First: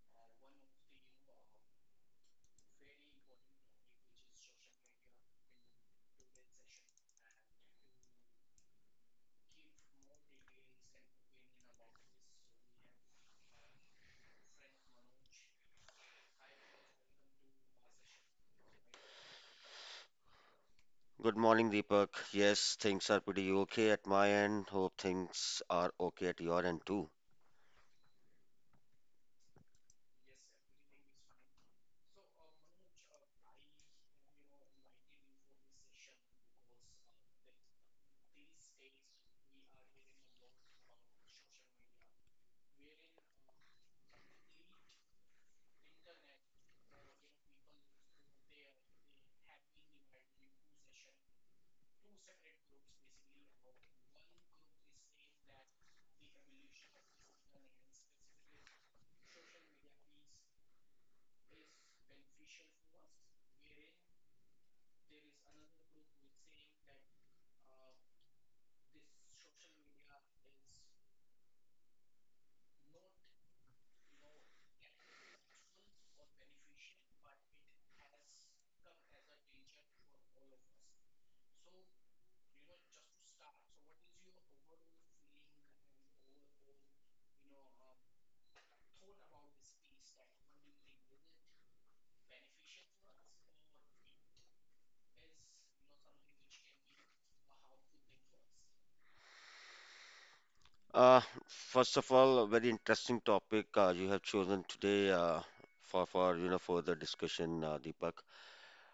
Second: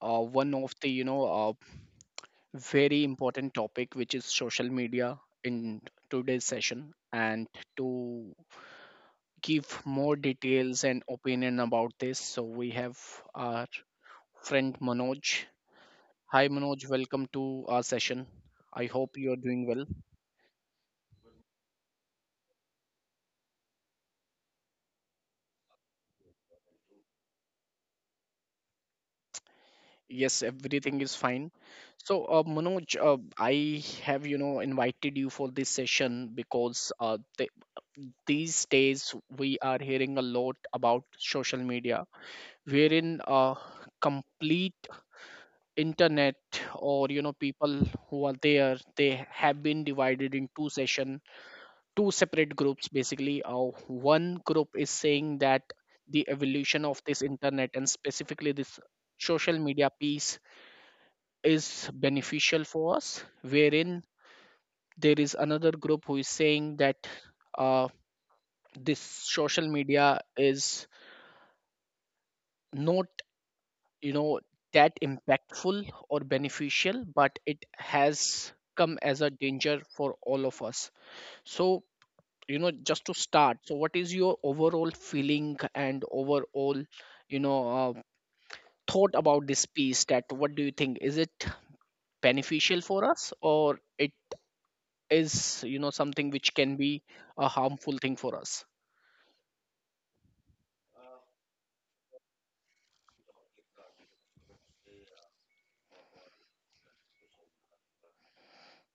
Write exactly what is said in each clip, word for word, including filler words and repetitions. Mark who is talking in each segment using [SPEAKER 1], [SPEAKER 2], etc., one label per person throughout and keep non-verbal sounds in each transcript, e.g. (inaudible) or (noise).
[SPEAKER 1] uh, one of the you know uh, very important topic which is social media in today's session, and to give more details and opinion about this, so we have our friend Manoj. Hi Manoj, welcome to our session. I hope you are doing well.
[SPEAKER 2] Good morning, Deepak. Yes, things are pretty okay at my end. Hope things are okay at your end too.
[SPEAKER 1] Yes, everything is fine. So, uh, Manoj, uh, I have, you know, invited you for this session because uh, the these days we are hearing a lot about social media, wherein uh, complete internet, or you know, people who are there, they have been divided in two session, two separate groups basically. Uh, one group is saying that the evolution of this internet and specifically this social media piece is beneficial for us, wherein there is another group who is saying that uh, this social media is not, you know, that impactful or beneficial, but it has come as a danger for all of us. So, you know, just to start, so what is your overall feeling and overall, you know uh, thought about this piece, that what do you think, is it beneficial for us, or it is, you know, something which can be a harmful thing for us?
[SPEAKER 2] Uh, First of all, a very interesting topic uh, you have chosen today, uh, for for you know for the discussion, uh, Deepak.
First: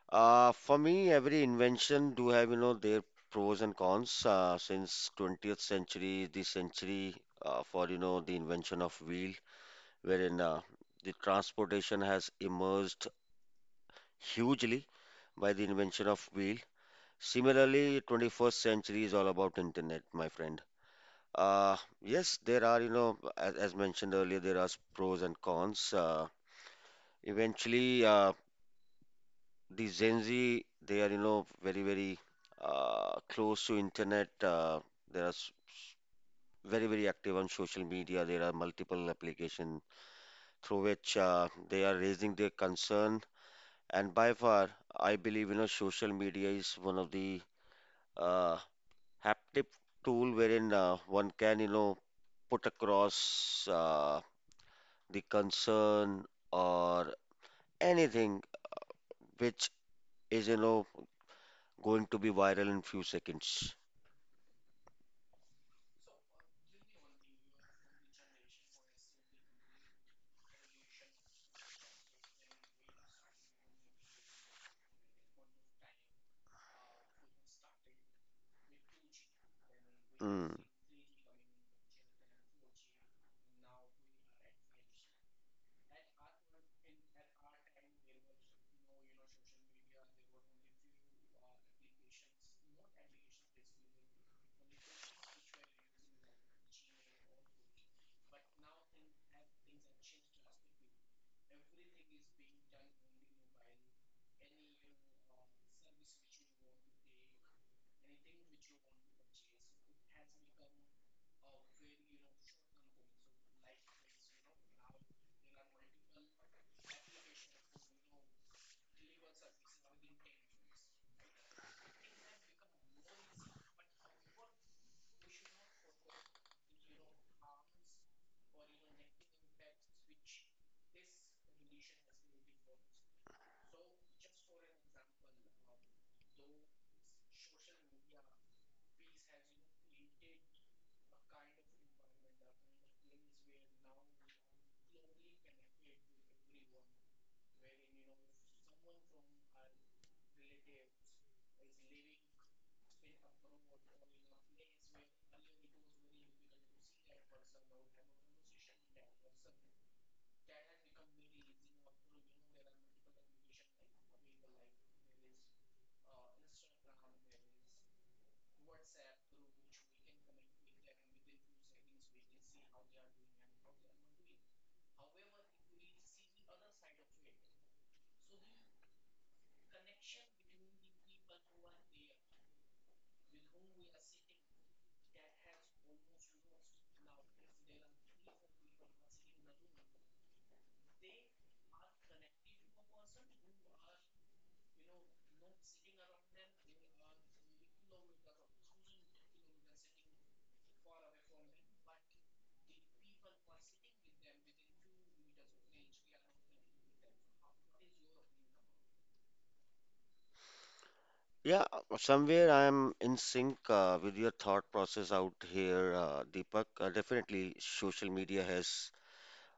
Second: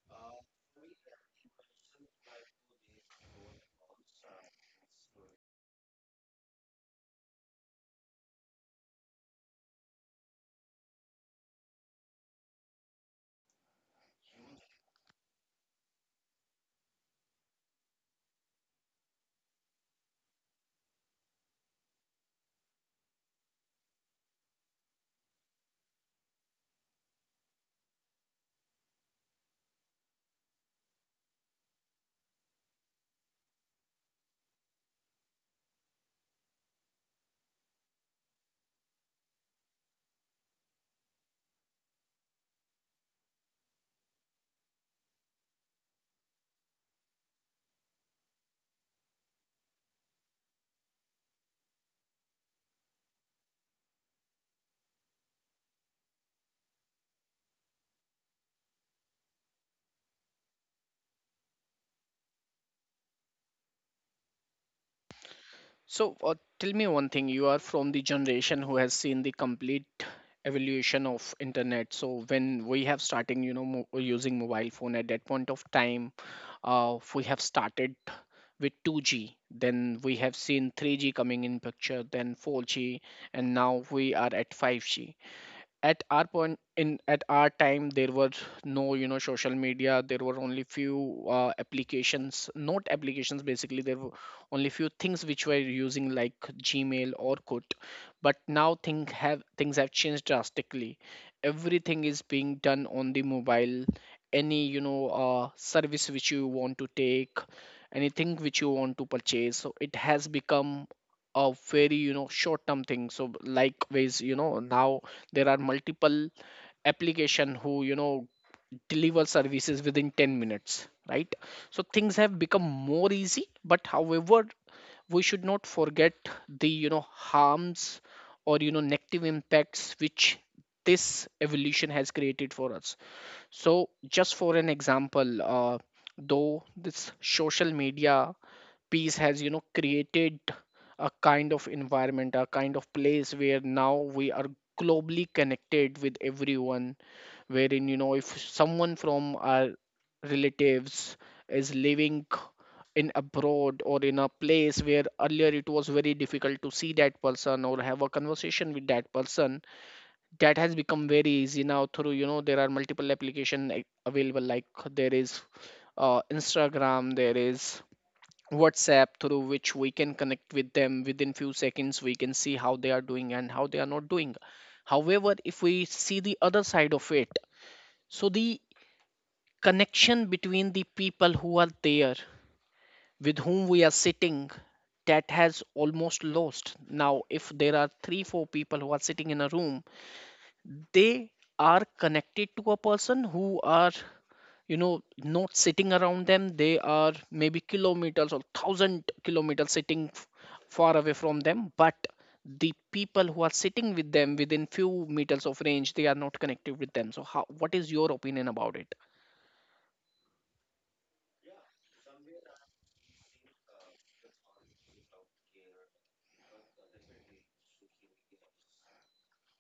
[SPEAKER 2] Uh, for me, every invention do have, you know, their pros and cons. Uh, since twentieth century, the century uh, for you know the invention of wheel, wherein, uh, the transportation has emerged hugely by the invention of wheel. Similarly, twenty-first century is all about internet, my friend. Uh, yes, there are, you know, as, as mentioned earlier, there are pros and cons. Uh, eventually, uh, the Gen Z, they are, you know, very, very uh, close to internet. Uh, they are s- very, very active on social media. There are multiple application through which uh, they are raising their concern. And by far, I believe, you know, social media is one of the uh, haptic tool, wherein uh, one can, you know, put across uh, the concern or anything which is, you know, going to be viral in few seconds.
[SPEAKER 1] So uh, tell me one thing, you are from the generation who has seen the complete evolution of internet. So when we have starting, you know, mo- using mobile phone at that point of time, uh, we have started with two g, then we have
[SPEAKER 2] Mm.
[SPEAKER 1] seen three g coming in picture, then four g, and now we are at five g. at our point in at our time there was no, you know, social media. There were only few uh, applications, not applications basically, there were only few things which were using, like gmail or Orkut. But now things have things have changed drastically. Everything is being done on the mobile. Any, you know, uh, service which you want to take, anything which you want to purchase, so it has become a very, you know, short term thing. So likewise, you know, now there are multiple application who, you know, deliver services within ten minutes, right? So things have become more easy, but however, we should not forget the, you know, harms, or you know, negative impacts which this evolution has created for us. So just for an example, uh, though this social media peace has, you know, created a kind of environment, a kind of place where now we are globally connected with everyone, wherein, you know, if someone from our relatives is living in abroad, or in a place where earlier it was very difficult to see that person or have a conversation with that person, that has become very easy now. Through, you know, there are multiple application like, available, like there is uh, instagram, there is WhatsApp, through which we can connect with them within few seconds. We can see how they are doing and how they are not doing. However, if we see the other side of it, so the connection between the people who are there, with whom we are sitting, that has almost lost now. If there are three four people who are sitting in a room, they are connected to a person who are, you know, not sitting around them. They are maybe kilometers or thousand kilometers sitting f- far away from them, but the people who are sitting with them within few meters of range, they are not connected with them. So how, what is your opinion about it?
[SPEAKER 2] Yeah, somewhere I am in sync uh, with your thought process out here, uh, Deepak. Uh, definitely, social media has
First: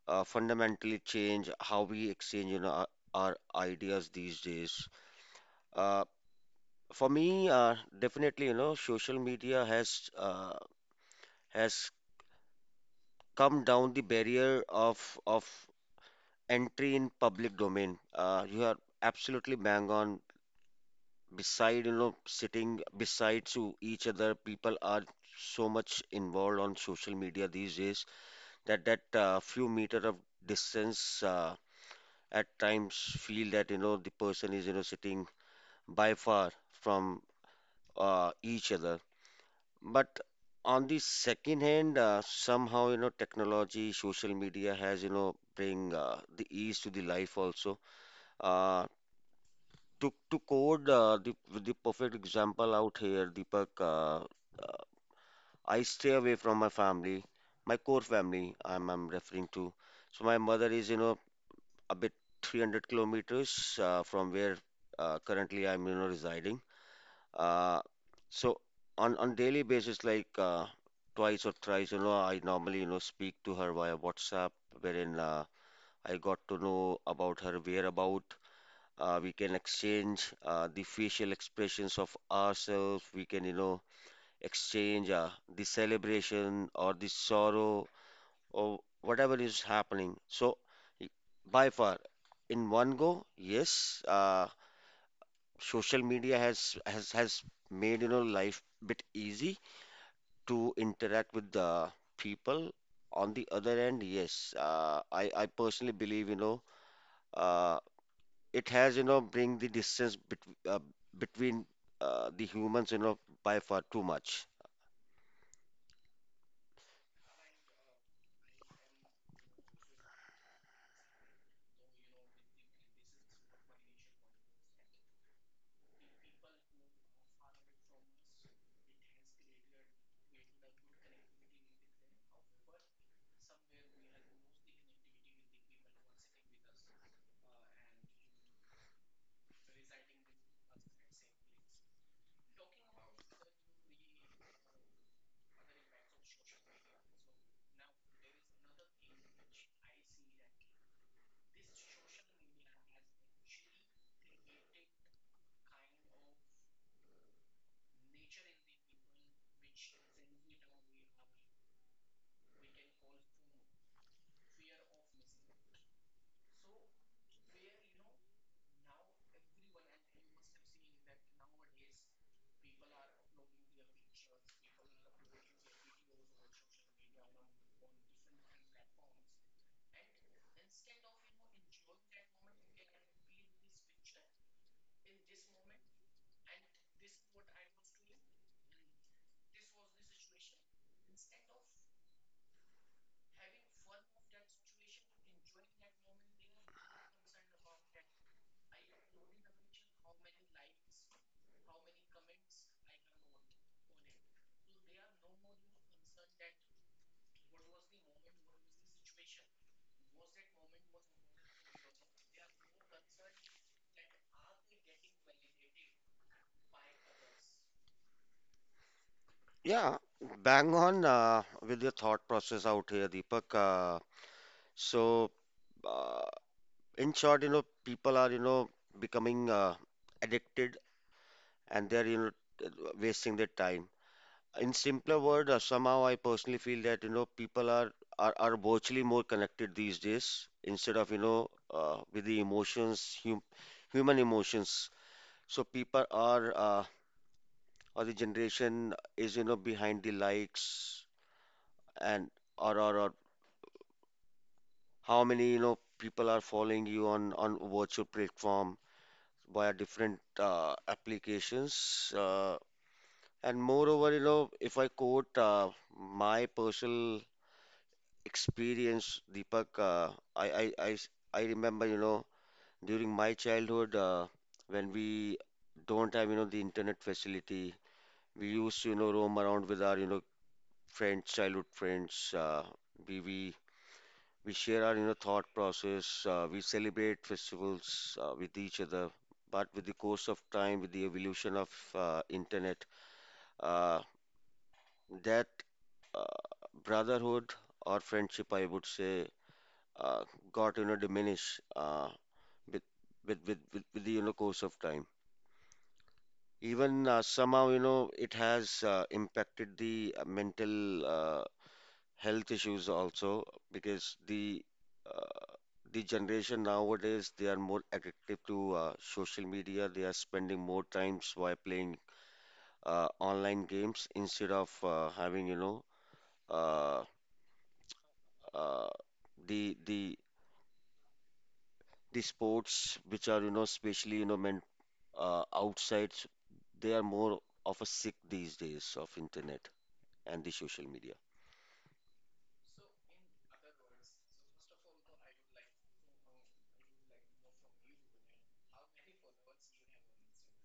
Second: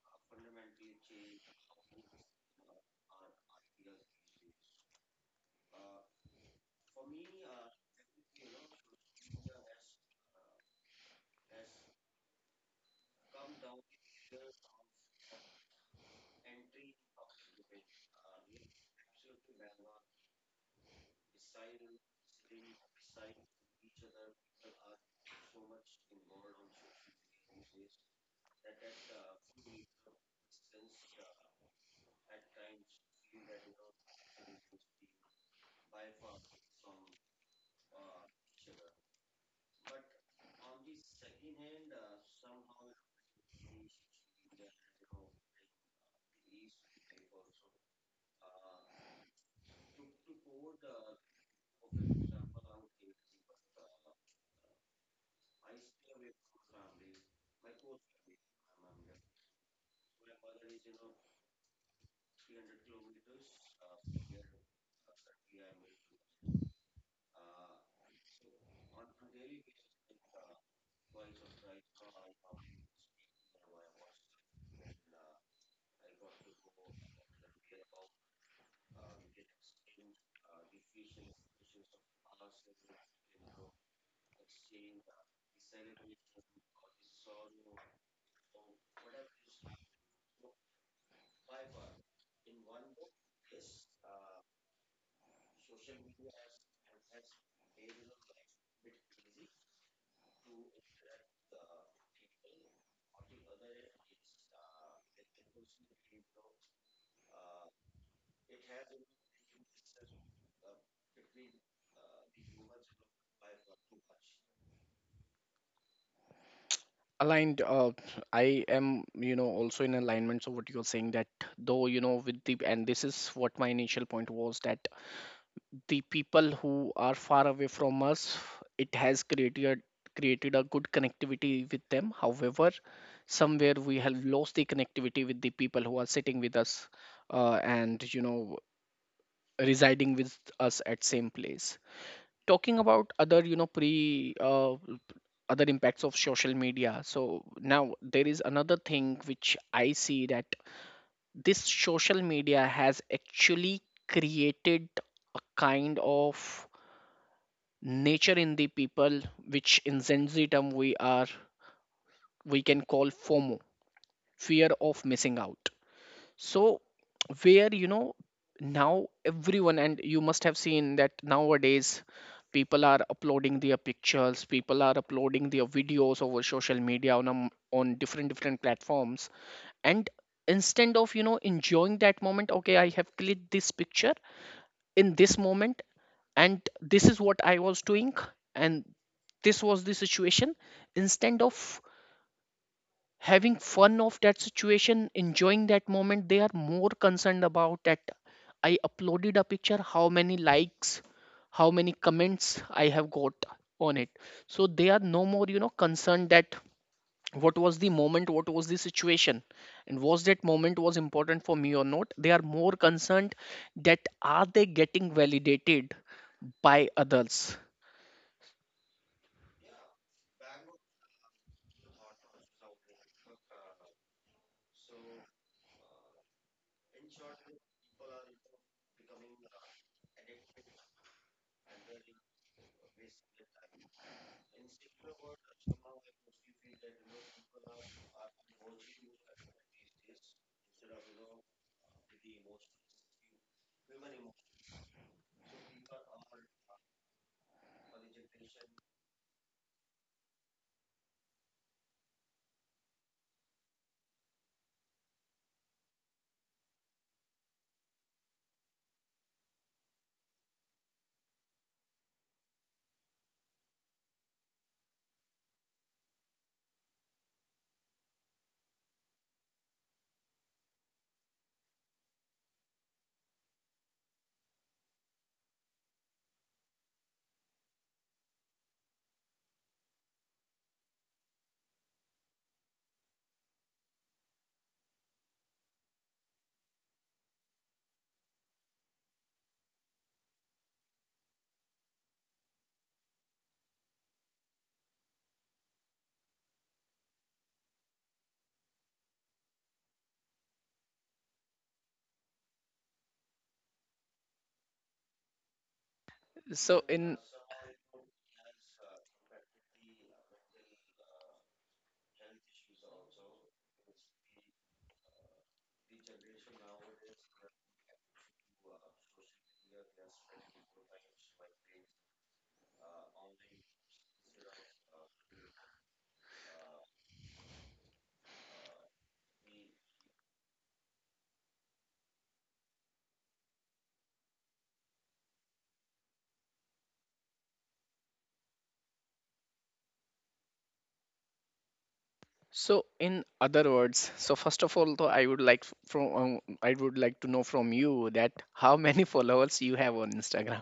[SPEAKER 2] uh, fundamentally changed how we exchange, you know, our, our ideas these days. Uh, For me, uh, definitely, you know, social media has uh, has come down the barrier of of entry in public domain. Uh, you are absolutely bang on. Beside, you know, sitting beside to each other, people are so much involved on social media these days that that uh, few meter of distance, uh, at times, feel that, you know, the person is, you know, sitting by far from, uh, each other. But on the second hand, uh, somehow, you know, technology, social media has, you know, bring uh, the ease to the life also. Uh, to to code, uh, the the perfect example out here, Deepak. Uh, uh, I stay away from my family, my core family, I'm I'm referring to. So my mother is, you know, a bit three hundred kilometers uh, from where, uh, currently I'm, you know, residing. Uh, so on on daily basis, like, uh, twice or thrice, you know, I normally, you know, speak to her via WhatsApp, wherein, uh, I got to know about her whereabout. Uh, we can exchange uh, the facial expressions of ourselves. We can, you know, exchange uh, the celebration or the sorrow or whatever is happening. So y- by far, in one go, yes. Uh, social media has has has made, you know, life bit easy to interact with the people. On the other end, yes, uh, I I personally believe, you know, uh, it has, you know, bring the distance bet uh, between uh, the humans, you know, by far too much.
[SPEAKER 1] Aligned, uh, I am, you know, also in alignment so what you're saying, that though, you know, with the, and this is what my initial point was, that the people who are far away from us, it has created, created a good connectivity with them, however, somewhere we have lost the connectivity with the people who are sitting with us, uh, and you know, residing with us at same place. Talking about other, you know, pre uh, other impacts of social media, so now there is another thing which I see, that this social media has actually created a kind of nature in the people, which in Gen Z term we are, we can call FOMO, fear of missing out. So where, you know, now everyone, and you must have seen that nowadays people are uploading their pictures, people are uploading their videos over social media on a m on different different platforms, and instead of, you know, enjoying that moment, okay, I have clicked this picture in this moment, and this is what I was doing, and this was the situation, instead of having fun of that situation, enjoying that moment, they are more concerned about that, I uploaded a picture, how many likes, how many comments I have got on it. So they are no more, you know, concerned that what was the moment, what was the situation, and was that moment was important for me or not. They are more concerned that are they getting validated by others.
[SPEAKER 2] Yeah, bang on uh, with your thought process out here, Deepak. Uh, so, uh, in short, you know, people are, you know, becoming uh, addicted, and they're, you know, t- wasting their time. In simpler word, uh, somehow I personally feel that, you know, people are are, are virtually more connected these days instead of, you know, uh, with the emotions, hum, human emotions. So people are, uh, or the generation is, you know, behind the likes and or or, or how many, you know, people are following you on on virtual platform via different uh, applications. Uh, And moreover, you know, if I quote uh, my personal experience, Deepak, uh, I, I, I s- I remember, you know, during my childhood, uh, when we don't have, you know, the internet facility, we used to, you know, roam around with our, you know, friends, childhood friends. Uh, we, we, we share our, you know, thought process. Uh, we celebrate festivals uh, with each other. But with the course of time, with the evolution of uh, internet, uh, that uh, brotherhood or friendship, I would say, uh, got, you know, diminished uh, with, with with with with the, you know, course of time.
[SPEAKER 1] so in
[SPEAKER 2] Even, uh, somehow, you know, it has uh, impacted the uh, mental uh, health issues also, because the uh, the generation nowadays, they are more addictive to uh, social media. They are spending more times while playing uh, online games instead of uh, having, you know, uh, uh, the the the sports which are, you know, especially, you know, meant uh, outside. They are more of a sick these days of internet and the social media.
[SPEAKER 1] so in other words, so first of all, though I would like f- from um, I would like to know from you, that how many (laughs) followers you have on instagram.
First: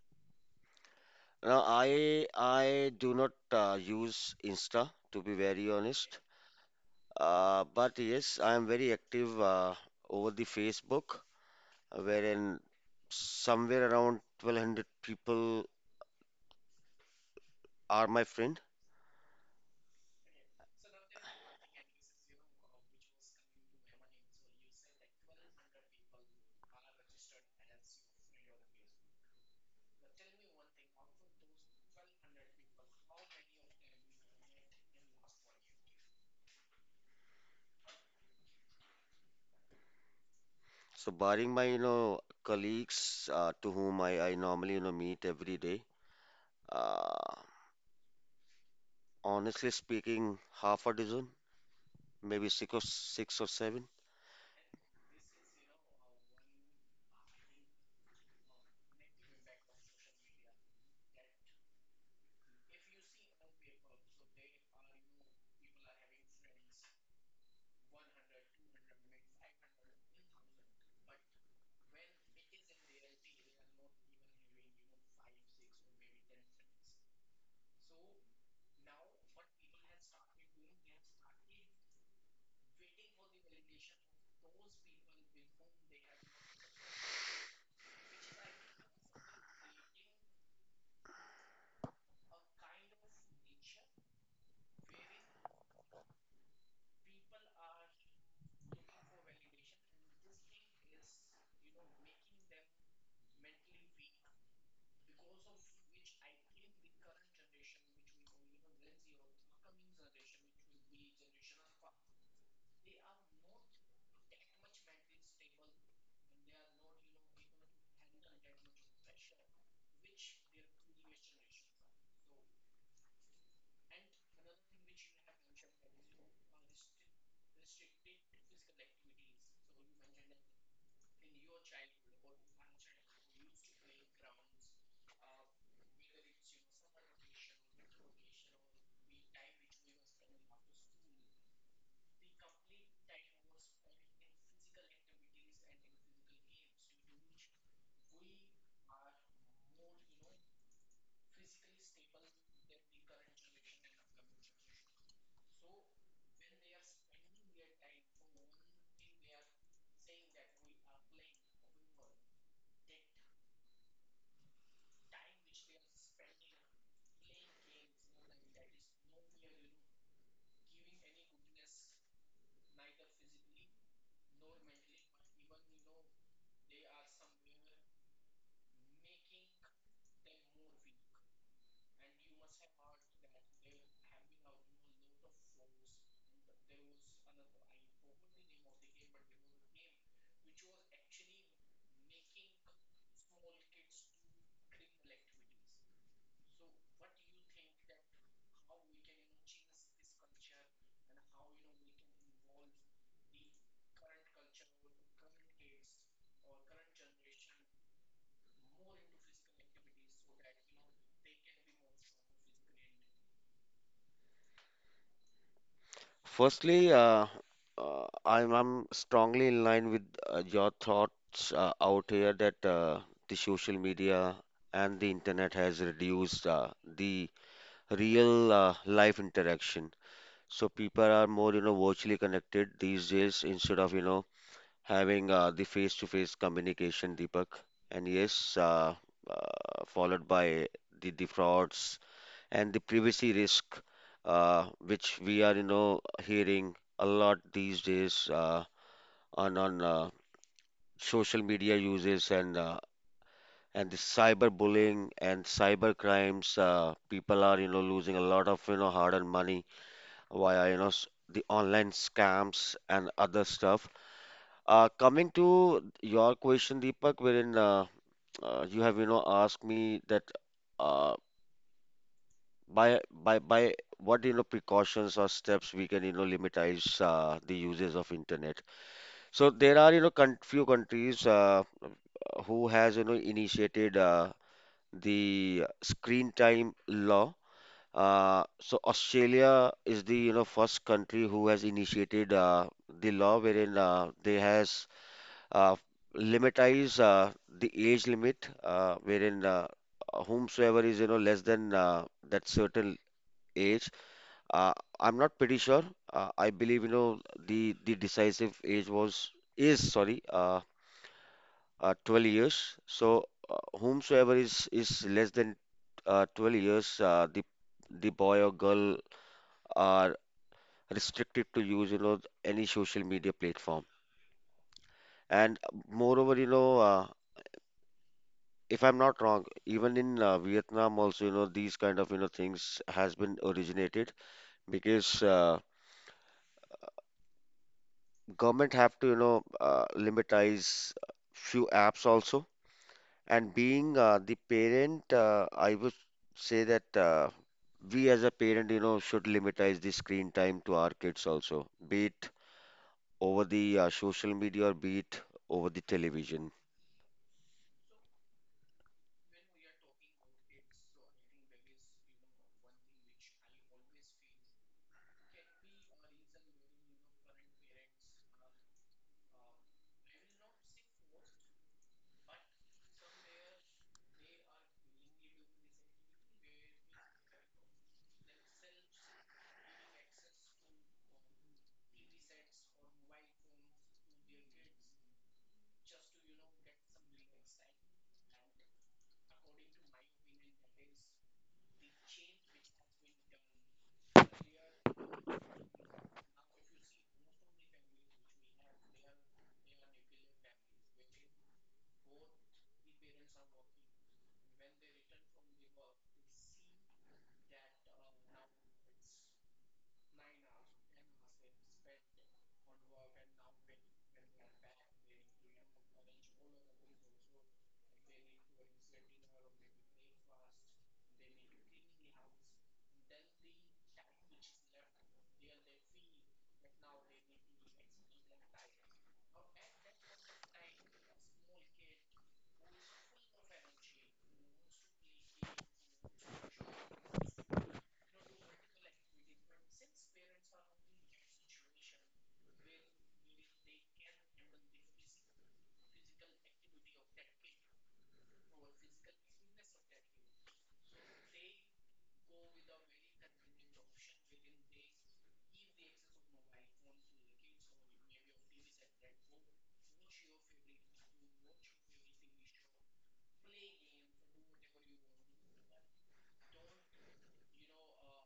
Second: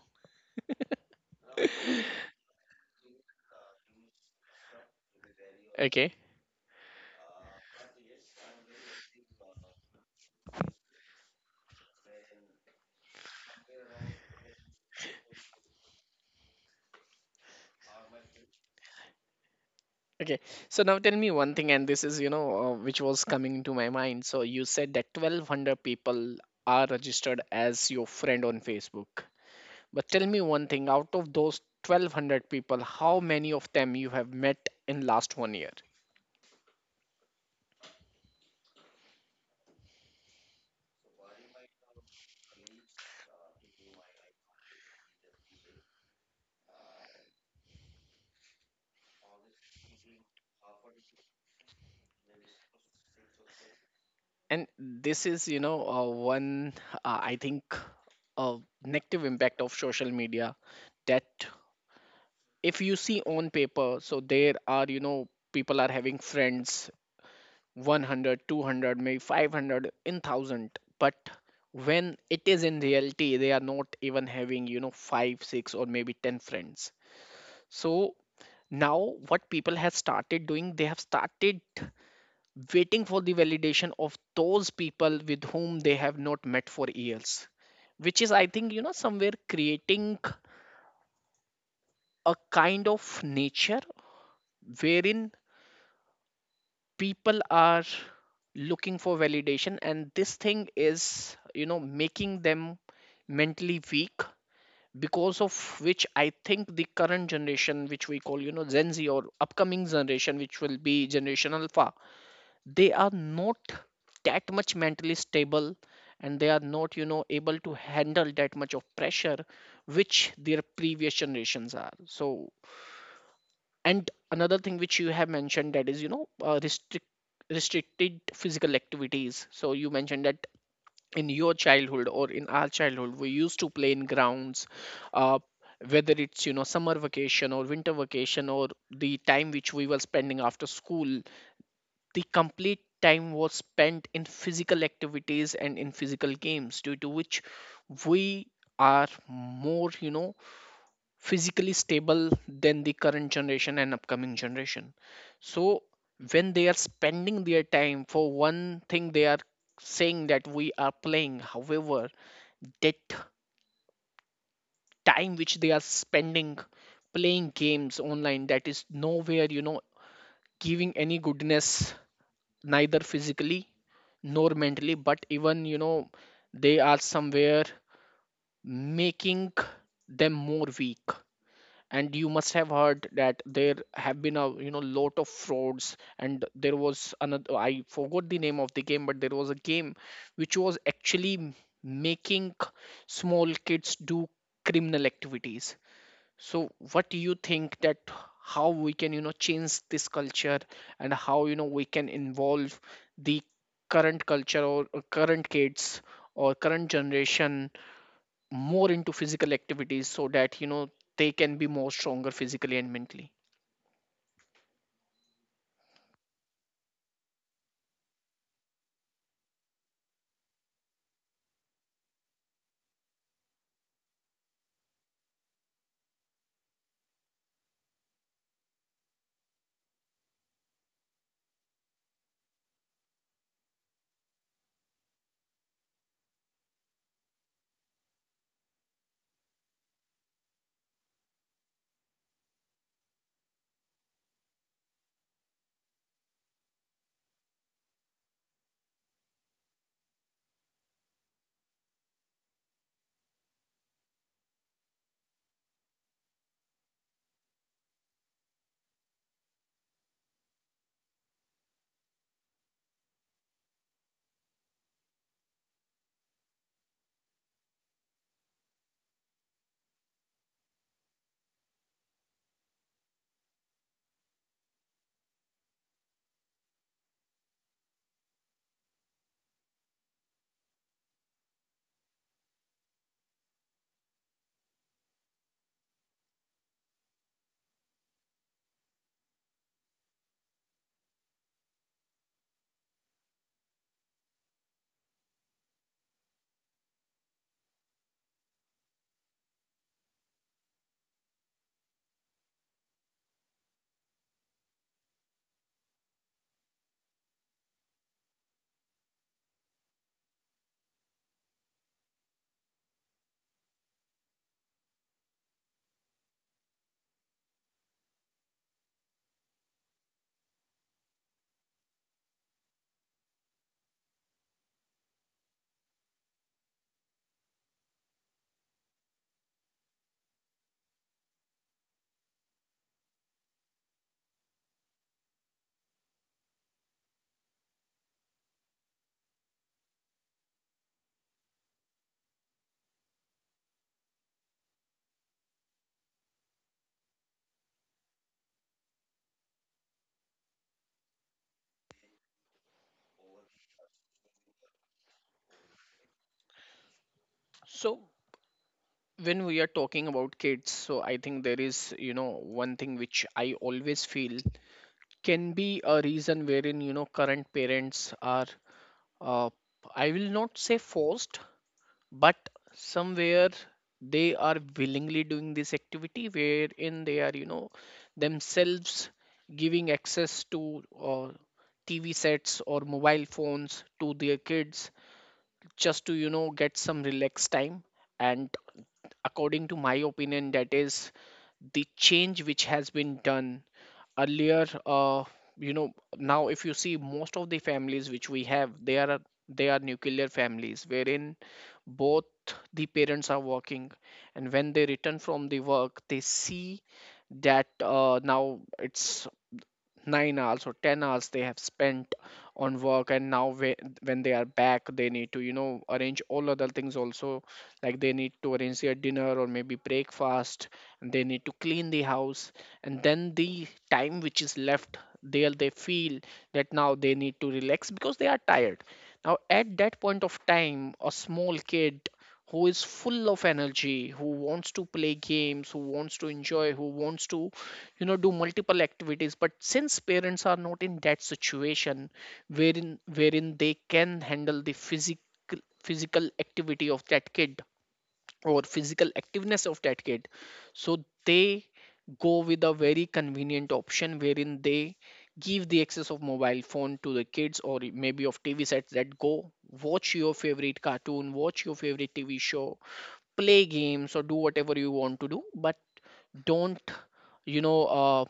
[SPEAKER 2] Now, i i do not uh, use insta, to be very
[SPEAKER 1] Okay.
[SPEAKER 2] honest. Uh, but yes, I am very active uh, over the Facebook, wherein somewhere around twelve hundred people are my friend.
[SPEAKER 1] Okay, so now tell me one thing, and this is, you know, uh, which was coming to my mind. So you said that twelve hundred people are registered as your friend on facebook, but tell me one thing, out of those twelve hundred people, how many of them you have met in last one year?
[SPEAKER 2] So, barring my, you know, colleagues uh, to whom I, I normally, you know, meet every day, uh, honestly speaking, half a dozen, maybe six or six or seven.
[SPEAKER 1] And this is, you know, uh, one uh, I think uh, negative impact of social media, that if you see on paper, so there are, you know, people are having friends one hundred, two hundred, maybe five hundred in one thousand, but when it is in reality, they are not even having, you know, five six or maybe ten friends. So now what people have started doing, they have started waiting for the validation of those people with whom they have not met for years, which is, I think, you know, somewhere creating a kind of nature, wherein people are looking for validation, and this thing is, you know, making them mentally weak. Because of which, I think the current generation, which we call, you know, gen z, or upcoming generation which will be generation alpha, they are not that much mentally stable, and they are not, you know, able to handle that much of pressure which their previous generations are. So, and another thing which you have mentioned, that is, you know, uh, restrict restricted physical activities. So you mentioned that in your childhood, or in our childhood, we used to play in grounds, uh, whether it's, you know, summer vacation or winter vacation, or the time which we were spending after school, the complete time was spent in physical activities and in physical games, due to which we are more, you know, physically stable than the current generation and upcoming generation. So when they are spending their time for one thing, they are saying that we are playing, however, that time which they are spending playing games online, that is nowhere, you know, giving any goodness, neither physically nor mentally, but even, you know, they are somewhere making them more weak. And you must have heard that there have been a, you know, lot of frauds, and there was another, I forgot the name of the game, but there was a game which was actually m- making small kids do criminal activities. So what do you think, that how we can, you know, change this culture, and how, you know, we can involve the current culture, or or current kids, or current generation, more into physical activities, so that you know, they can be more stronger physically and mentally.
[SPEAKER 2] Firstly, uh, uh, I'm I'm strongly in line with uh, your thoughts uh, out here, that uh, the social media and the internet has reduced uh, the real uh, life interaction. So people are more, you know, virtually connected these days instead of, you know, having uh, the face-to-face communication, Deepak. And yes, uh, uh, followed by the, the frauds and the privacy risk, uh, which we are, you know, hearing a lot these days uh, on on uh, social media uses, and uh, and the cyberbullying and cyber crimes. Uh, people are, you know, losing a lot of, you know, hard-earned money via, you know, s- the online scams and other stuff. Uh, coming to your question, Deepak, wherein, uh, uh, you have, you know, asked me that. Uh, by by by what, you know, precautions or steps we can, you know, limitize uh, the uses of internet. So there are, you know, con few countries uh, who has, you know, initiated uh, the screen time law. Uh, so Australia is the, you know, first country who has initiated uh, the law, wherein, uh, they has uh, limitize uh, the age limit, uh, wherein, uh, whomsoever is, you know, less than uh, that certain age, uh, I'm not pretty sure. Uh, I believe, you know, the the decisive age was is, sorry, uh, uh, twelve years. So uh, whomsoever is is less than, uh, twelve years, uh, the the boy or girl are restricted to use, you know, any social media platform. And moreover, you know, uh, if I'm not wrong, even in uh, Vietnam also, you know, these kind of, you know, things has been originated, because uh, government have to, you know, uh, limitize few apps also. And being uh, the parent, uh, I would say that, uh, we as a parent, you know, should limitize the screen time to our kids also, be it over the uh, social media or be it over the television.
[SPEAKER 1] So when we are talking about kids, so I think there is, you know, one thing which I always feel can be a reason wherein, you know, current parents are, uh, I will not say forced, but somewhere they are willingly doing this activity, wherein they are, you know, themselves giving access to uh, tv sets or mobile phones to their kids, just to, you know, get some relaxed time. And according to my opinion, that is the change which has been done earlier. Uh, you know, now if you see most of the families which we have, they are, they are nuclear families, wherein both the parents are working, and when they return from the work, they see that uh, now it's nine hours or ten hours they have spent on work, and now whe- when they are back, they need to, you know, arrange all other things also, like they need to arrange their dinner or maybe breakfast, and they need to clean the house, and then the time which is left there, they feel that now they need to relax because they are tired. Now at that point of time, a small kid Who is full of energy, who wants to play games, who wants to enjoy, who wants to you know do multiple activities. But since parents are not in that situation wherein wherein they can handle the physical physical activity of that kid, or physical activeness of that kid, so they go with a very convenient option wherein they give the access of mobile phone to the kids or maybe of tv sets: that go watch your favorite cartoon, watch your favorite tv show, play games, or do whatever you want to do, but don't, you know uh,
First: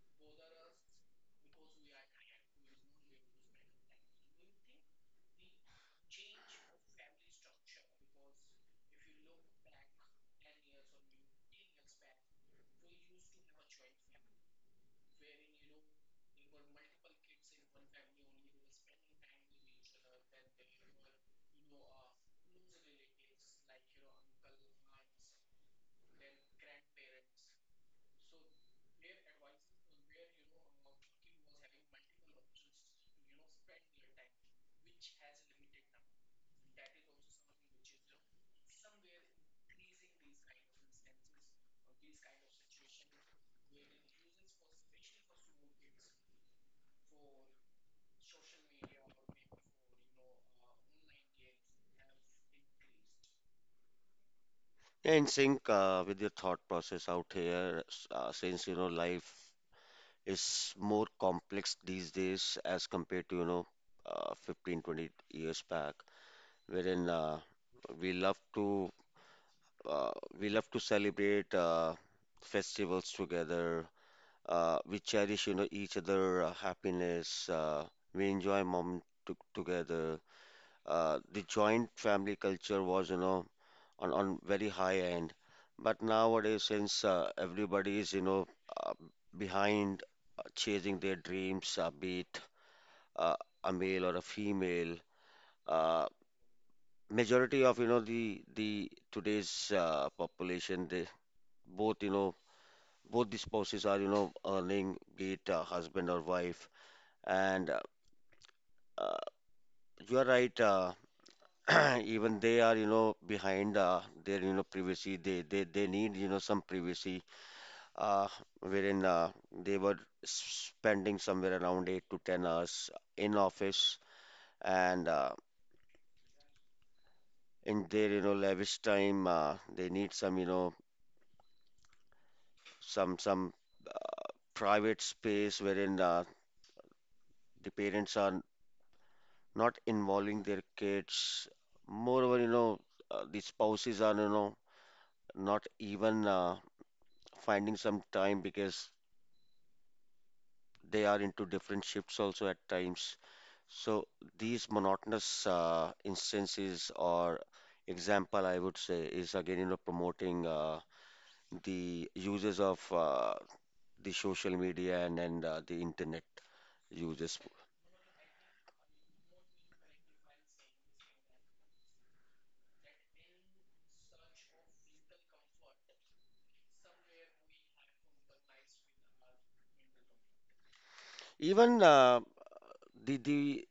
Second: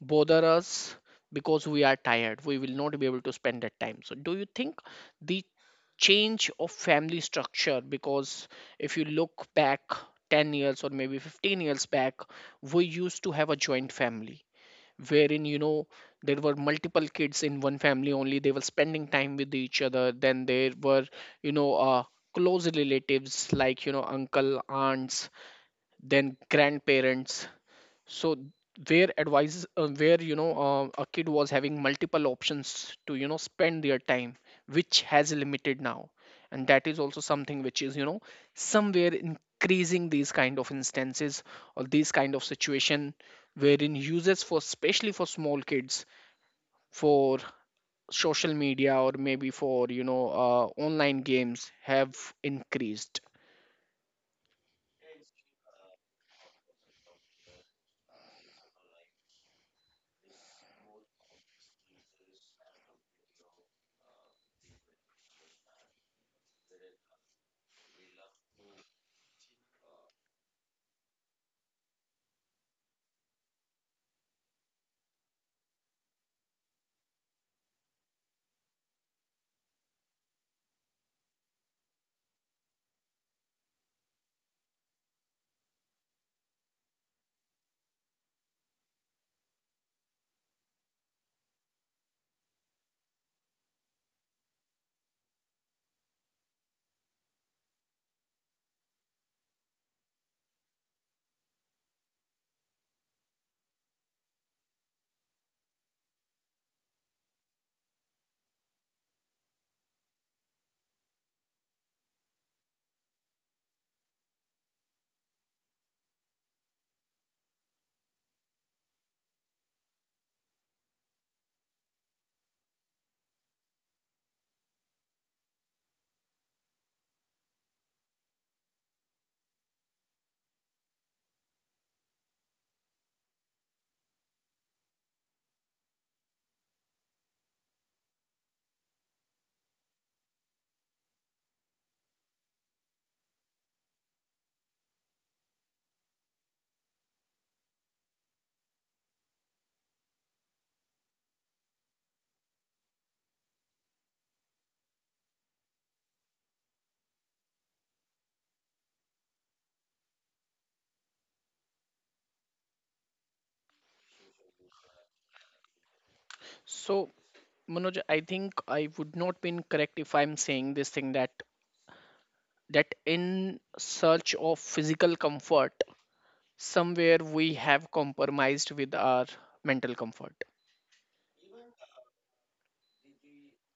[SPEAKER 1] bother us because we are tired, we will not be able to spend that time. So do you think the change of family structure, because if you look back ten years or maybe fifteen years back, we used to have a joint family wherein, you know, there were multiple kids in one family only, they were spending time with each other. Then there were, you know uh, close relatives like, you know, uncle aunts, then grandparents. So where advice, uh, where you know, uh, a kid was having multiple options to, you know, spend their time, which has limited now. And that is also something which is, you know, somewhere increasing these kind of instances or these kind of situation wherein users, for especially for small kids, for social media or maybe for, you know uh, online games, have increased.
[SPEAKER 2] In sync uh, with your thought process out here, s- uh, since, you know, life is more complex these days as compared to, you know, uh, fifteen, twenty years back, wherein, uh, we love to uh, we love to celebrate uh, festivals together. Uh, we cherish, you know, each other uh, happiness. Uh, we enjoy moment to together. Uh, the joint family culture was, you know, on on very high end. But nowadays, since, uh, everybody is, you know, uh, behind uh, chasing their dreams, uh, be it uh, a male or a female. Uh, majority of, you know, the the today's uh, population, they both, you know, both the spouses are, you know, earning, be it uh, husband or wife. And uh, uh, you are right, uh, (clears throat) even they are, you know, behind uh, their, you know, privacy. They they they need, you know, some privacy, uh, wherein, uh, they were spending somewhere around eight to ten hours in office. And uh, in their, you know, lavish time, uh, they need some, you know, some some uh, private space, wherein, uh, the parents are not involving their kids. Moreover, you know, uh, the spouses are, you know, not even uh, finding some time, because they are into different shifts also at times. So these monotonous uh, instances or example, I would say, is again, you know, promoting uh, the uses of uh, the social media and, and uh, the internet
[SPEAKER 1] So
[SPEAKER 2] uses.
[SPEAKER 1] Manoj, I think I would not be incorrect if I'm saying this thing that that in search of physical comfort, somewhere we have compromised with our mental comfort.
[SPEAKER 2] Even uh, the the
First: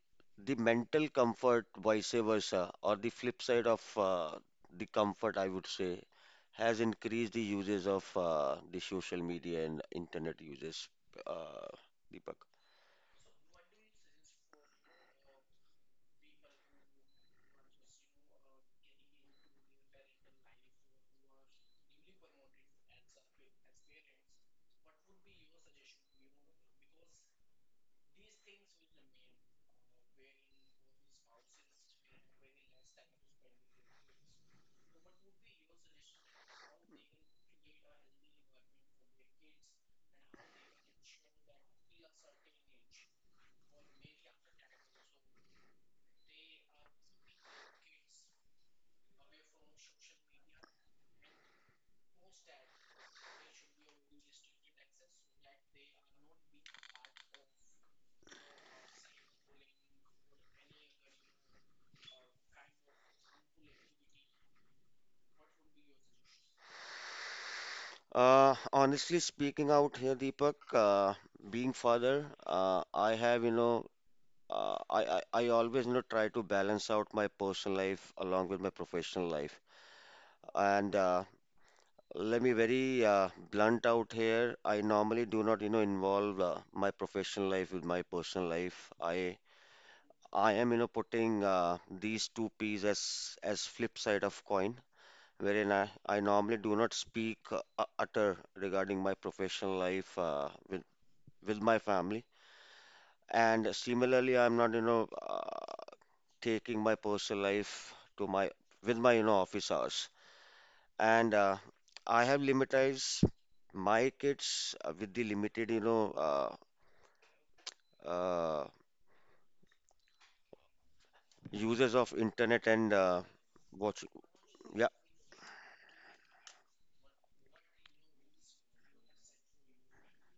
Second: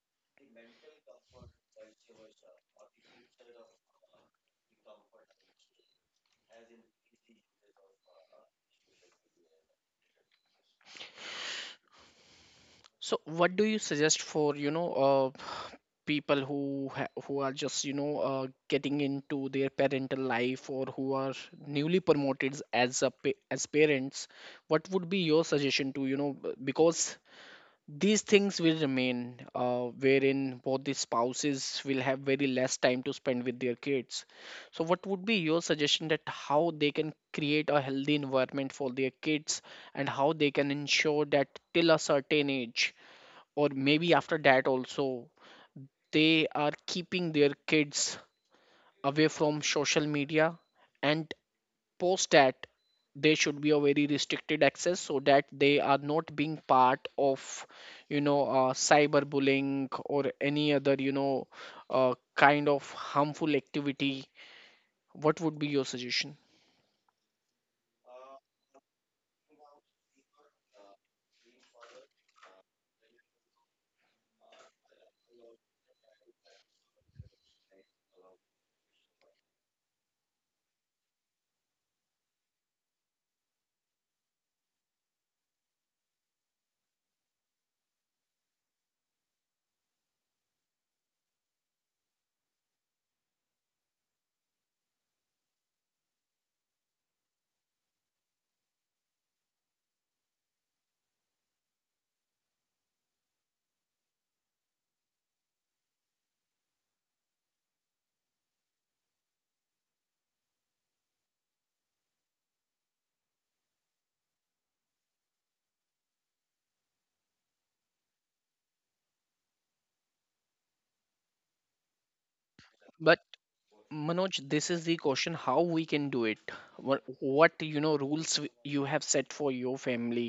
[SPEAKER 2] the mental comfort, vice versa, or the flip side of uh, the comfort, I would say, has increased the uses of uh, the social media and internet uses, uh, Deepak.
[SPEAKER 1] So, what do you suggest for you know uh, people who ha- who are just you know uh, getting into their parental life, or who are newly promoted as a pa- as parents? What would be your suggestion to you know, b- because these things will remain, uh, wherein both the spouses will have very less time to spend with their kids. So, what would be your suggestion, that how they can create a healthy environment for their kids, and how they can ensure that till a certain age, or maybe after that also, they are keeping their kids away from social media, and post that they should be a very restricted access, so that they are not being part of, you know uh, cyberbullying or any other you know, uh, kind of harmful activity? What would be your suggestion?
[SPEAKER 2] Uh, honestly speaking out here, Deepak, uh, being father, uh, I have, you know, uh, I, I, I always, you know, try to balance out my personal life along with my professional life. And uh, let me very uh, blunt out here. I normally do not, you know, involve uh, my professional life with my personal life. I I am, you know, putting uh, these two P's as as flip side of coin, wherein I, I normally do not speak uh, uh, utter regarding my professional life uh, with with my family. And similarly, I'm not, you know, uh, taking my personal life to my with my, you know, office hours. And uh, I have limitized my kids uh, with the limited, you know, uh, uh, uses of internet and uh,
[SPEAKER 1] But
[SPEAKER 2] watch.
[SPEAKER 1] Manoj, this
[SPEAKER 2] Yeah.
[SPEAKER 1] is the question, how we can do it? what, what you know rules w- you have set for your family,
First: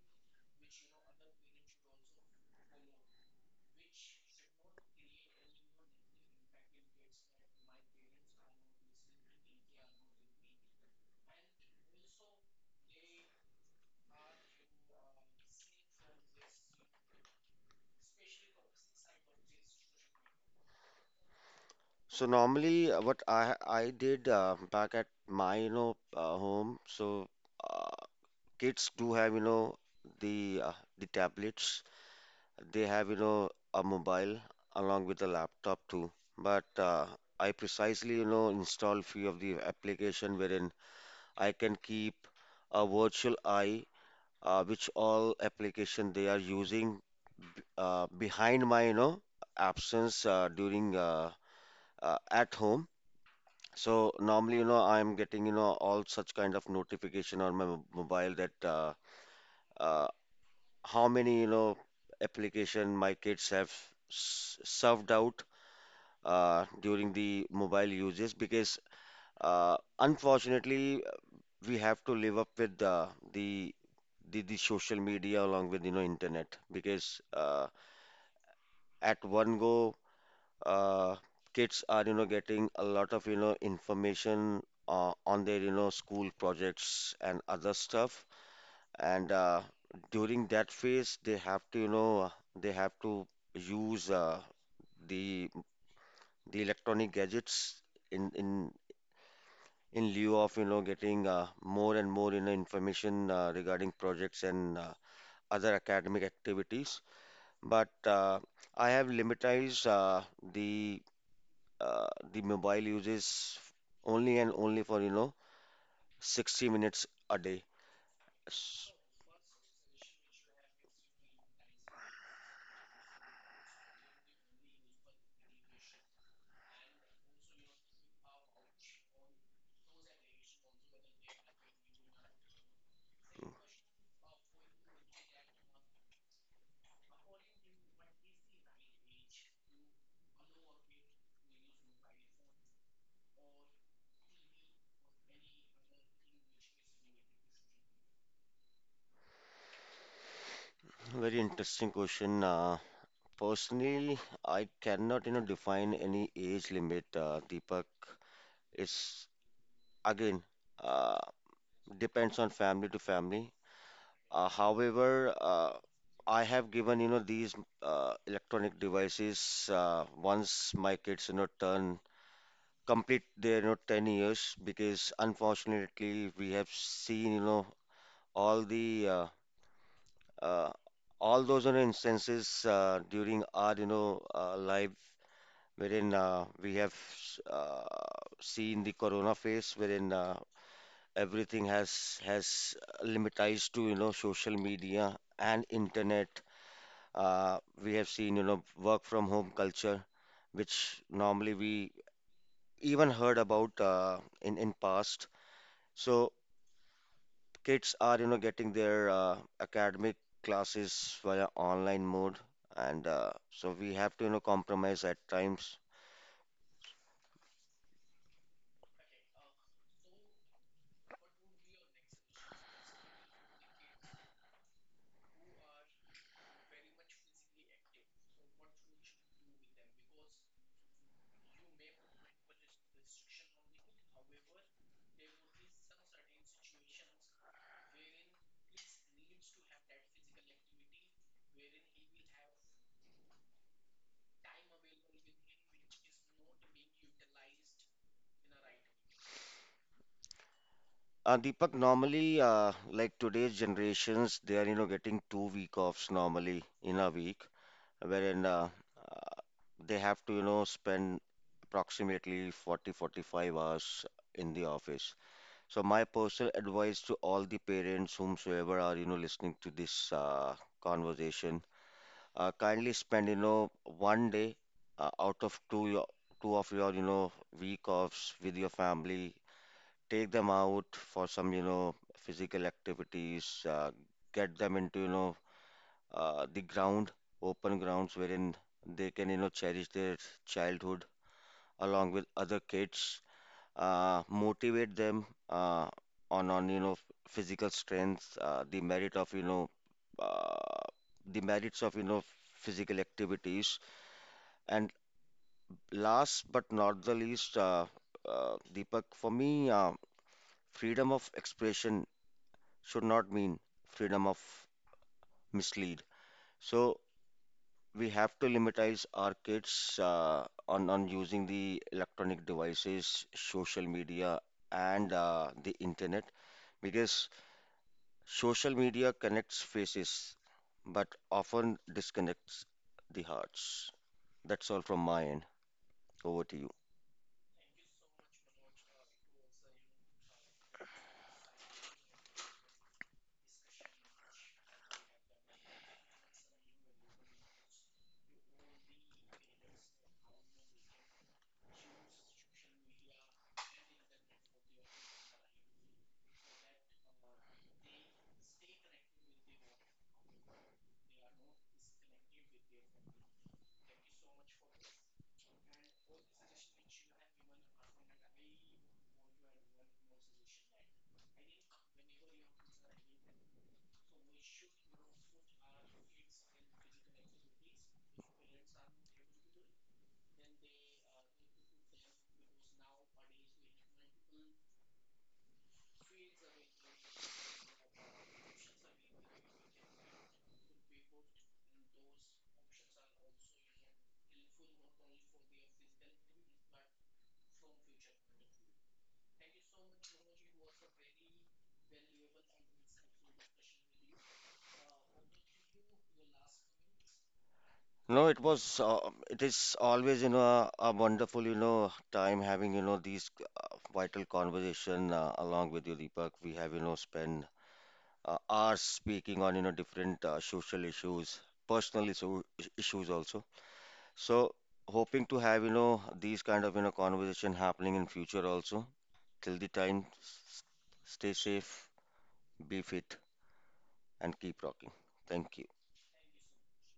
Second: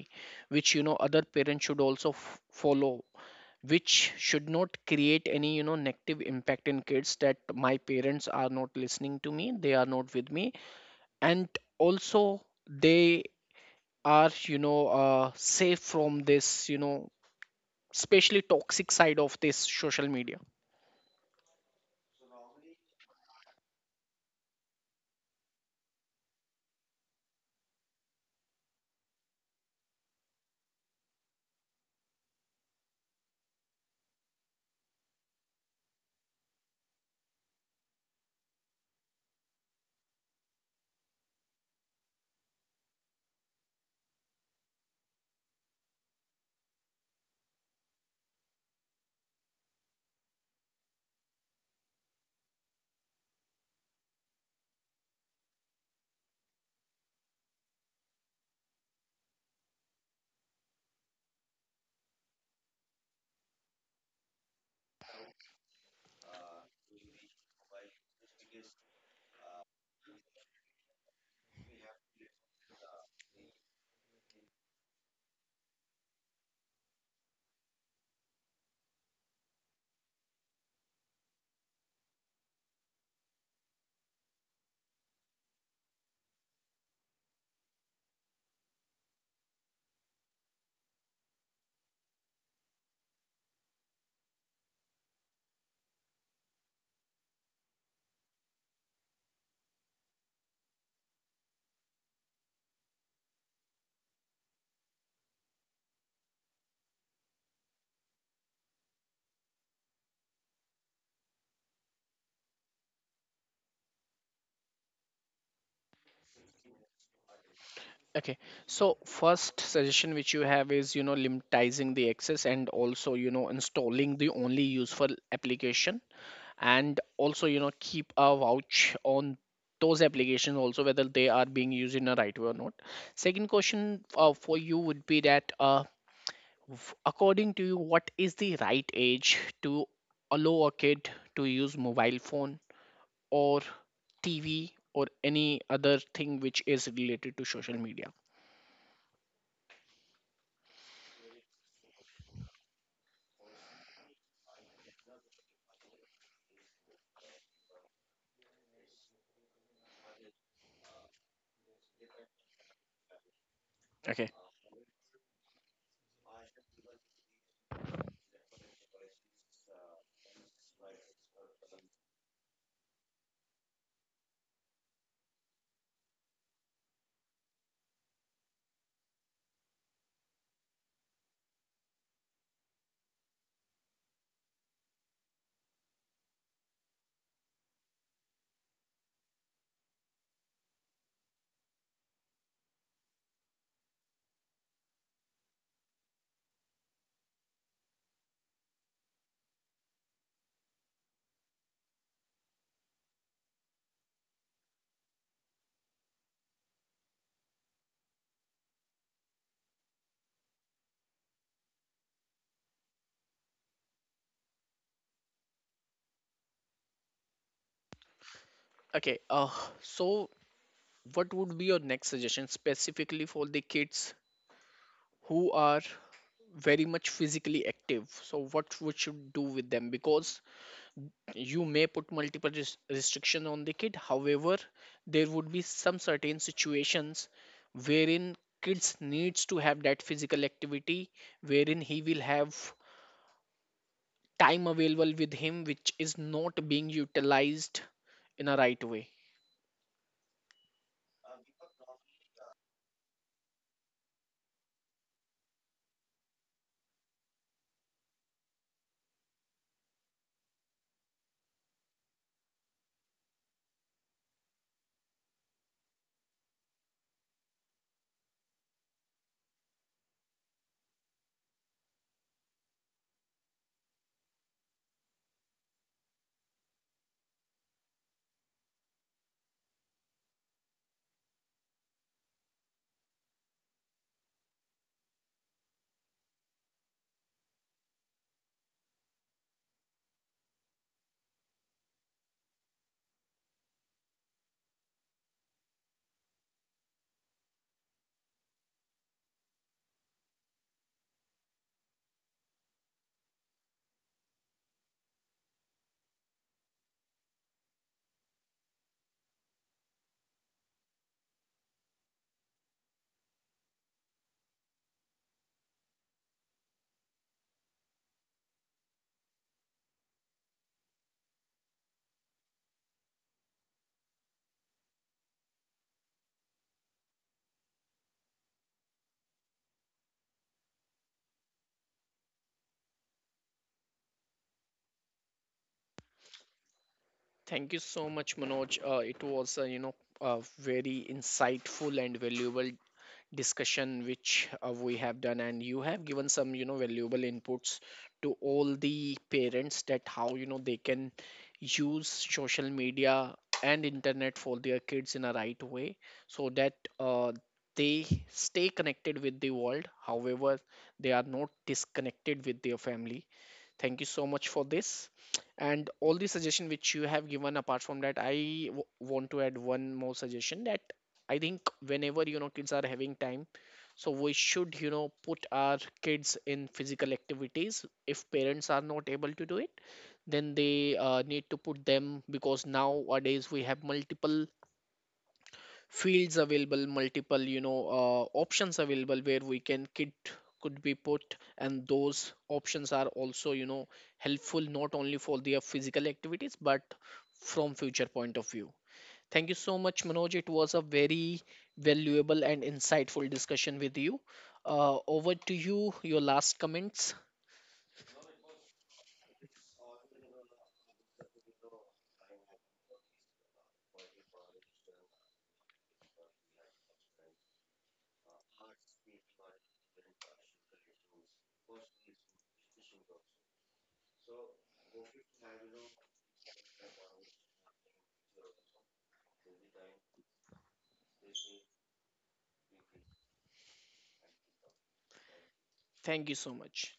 [SPEAKER 1] which you know other parents should also f- follow, which should not create any, you know, negative impact in kids, that my parents are not listening to me, they are not with me, and also they are, you know uh, safe from this, you know, especially toxic side of this social media.
[SPEAKER 2] So normally, uh, what I I did uh, back at my, you know, uh, home. So uh, kids do have, you know, the uh, the tablets. They have, you know, a mobile along with a laptop too. But uh, I precisely, you know, install few of the application wherein I can keep a virtual eye uh, which all application they are using b- uh, behind my, you know, absence uh, during uh, uh, at home. So normally, you know, I'm getting, you know, all such kind of notification on my mo- mobile that uh, uh, how many, you know, application my kids have s- served out uh, during the mobile uses because uh, unfortunately we have to live up with uh, the the, the social media along with, you know, internet because uh, at one go uh, kids are, you know, getting a lot of, you know, information uh, on their, you know, school projects and other stuff, and uh, during that phase they have to you know they have to use uh, the the electronic gadgets in in in lieu of, you know, getting uh, more and more, you know, information uh, regarding projects and uh, other academic activities, but uh, I have limitized uh, the uh, the mobile uses only and only for, you know, sixty minutes a day.
[SPEAKER 1] Okay,
[SPEAKER 2] S-
[SPEAKER 1] so first suggestion which you have is, you know, limiting the access, and also, you know, installing the only useful application, and also, you know, keep a watch on those applications also, whether they are being used in a right way or not. Second question, uh, for you would be that, uh, f- according to you, what is the right age to allow a kid to use mobile phone, or T V, or any other thing which is related to social media?
[SPEAKER 2] Very interesting question. Uh, personally, I cannot, you know, define any age limit. Uh, Deepak, it's again uh, depends on family to family.
[SPEAKER 1] Okay.
[SPEAKER 2] Uh, however, uh, I have given, you know, these uh, electronic devices uh, once my kids, you know, turn complete their, you know, ten years, because unfortunately we have seen, you know, all the uh, uh, all those, you know, instances uh, during our, you know, uh, life wherein uh, we have s- uh, seen the corona phase wherein uh, everything has has limitized to, you know, social media and internet. Uh, we have seen, you know, work from home culture which normally we even heard about uh, in in past. So kids are, you know, getting their uh, academic classes via online mode, and uh, so we have to, you know, compromise at times.
[SPEAKER 1] Okay. Uh, so what would be your next suggestion specifically for the kids who are very much physically active? So what we should do with them? Because you may put multiple res- restriction on the kid. However, there would be some certain situations wherein kids needs to have that physical activity, wherein he will have time available with him which is not being utilized in a right way.
[SPEAKER 2] Uh, Deepak, normally, uh, like today's generations, they are, you know, getting two week offs normally in a week, wherein uh, uh, they have to, you know, spend approximately forty, forty-five hours in the office. So my personal advice to all the parents, whomsoever are, you know, listening to this uh, conversation, uh, kindly spend, you know, one day uh, out of two your, two of your, you know, week offs with your family. Take them out for some, you know, physical activities, uh, get them into, you know, uh, the ground open grounds wherein they can, you know, cherish their childhood along with other kids, uh, motivate them uh, on on, you know, physical strength, uh, the merit of you know uh, the merits of, you know, physical activities, and last but not the least, uh, uh, Deepak, for me, uh, freedom of expression should not mean freedom of mislead. So we have to limitize our kids uh, on on using the electronic devices, social media, and uh, the internet, because social media connects faces, but often disconnects the hearts. That's all from my end. Over to you.
[SPEAKER 1] Thank you so much, Manoj. Uh, it was, uh, you know, a very insightful and valuable discussion which uh, we have done, and you have given some, you know, valuable inputs to all the parents, that how, you know, they can use social media and internet for their kids in a right way, so that uh, they stay connected with the world. However, they are not disconnected with their family. Thank you so much for this. And all the suggestion which you have given, apart from that, I w- want to add one more suggestion, that I think whenever you know kids are having time, so we should you know put our kids in physical activities. If parents are not able to do it, then they uh, need to put them, because nowadays we have multiple fields available, multiple you know, uh, options available, where we can kit could be put, and those options are also, you know, helpful not only for their physical activities, but from future point of view. Thank you so much, Manoj. It was a very valuable and insightful discussion with you. Uh, over to you, your last comments.
[SPEAKER 2] No, it was, uh, it is always, you know, a wonderful, you know, time having, you know, these uh, vital conversation uh, along with you, Deepak. We have, you know, spent uh, hours speaking on, you know, different uh, social issues, personal issue, issues also. So, hoping to have, you know, these kind of, you know, conversation happening in future also. Till the time, s- stay safe, be fit, and keep rocking. Thank you.
[SPEAKER 1] Thank you so much.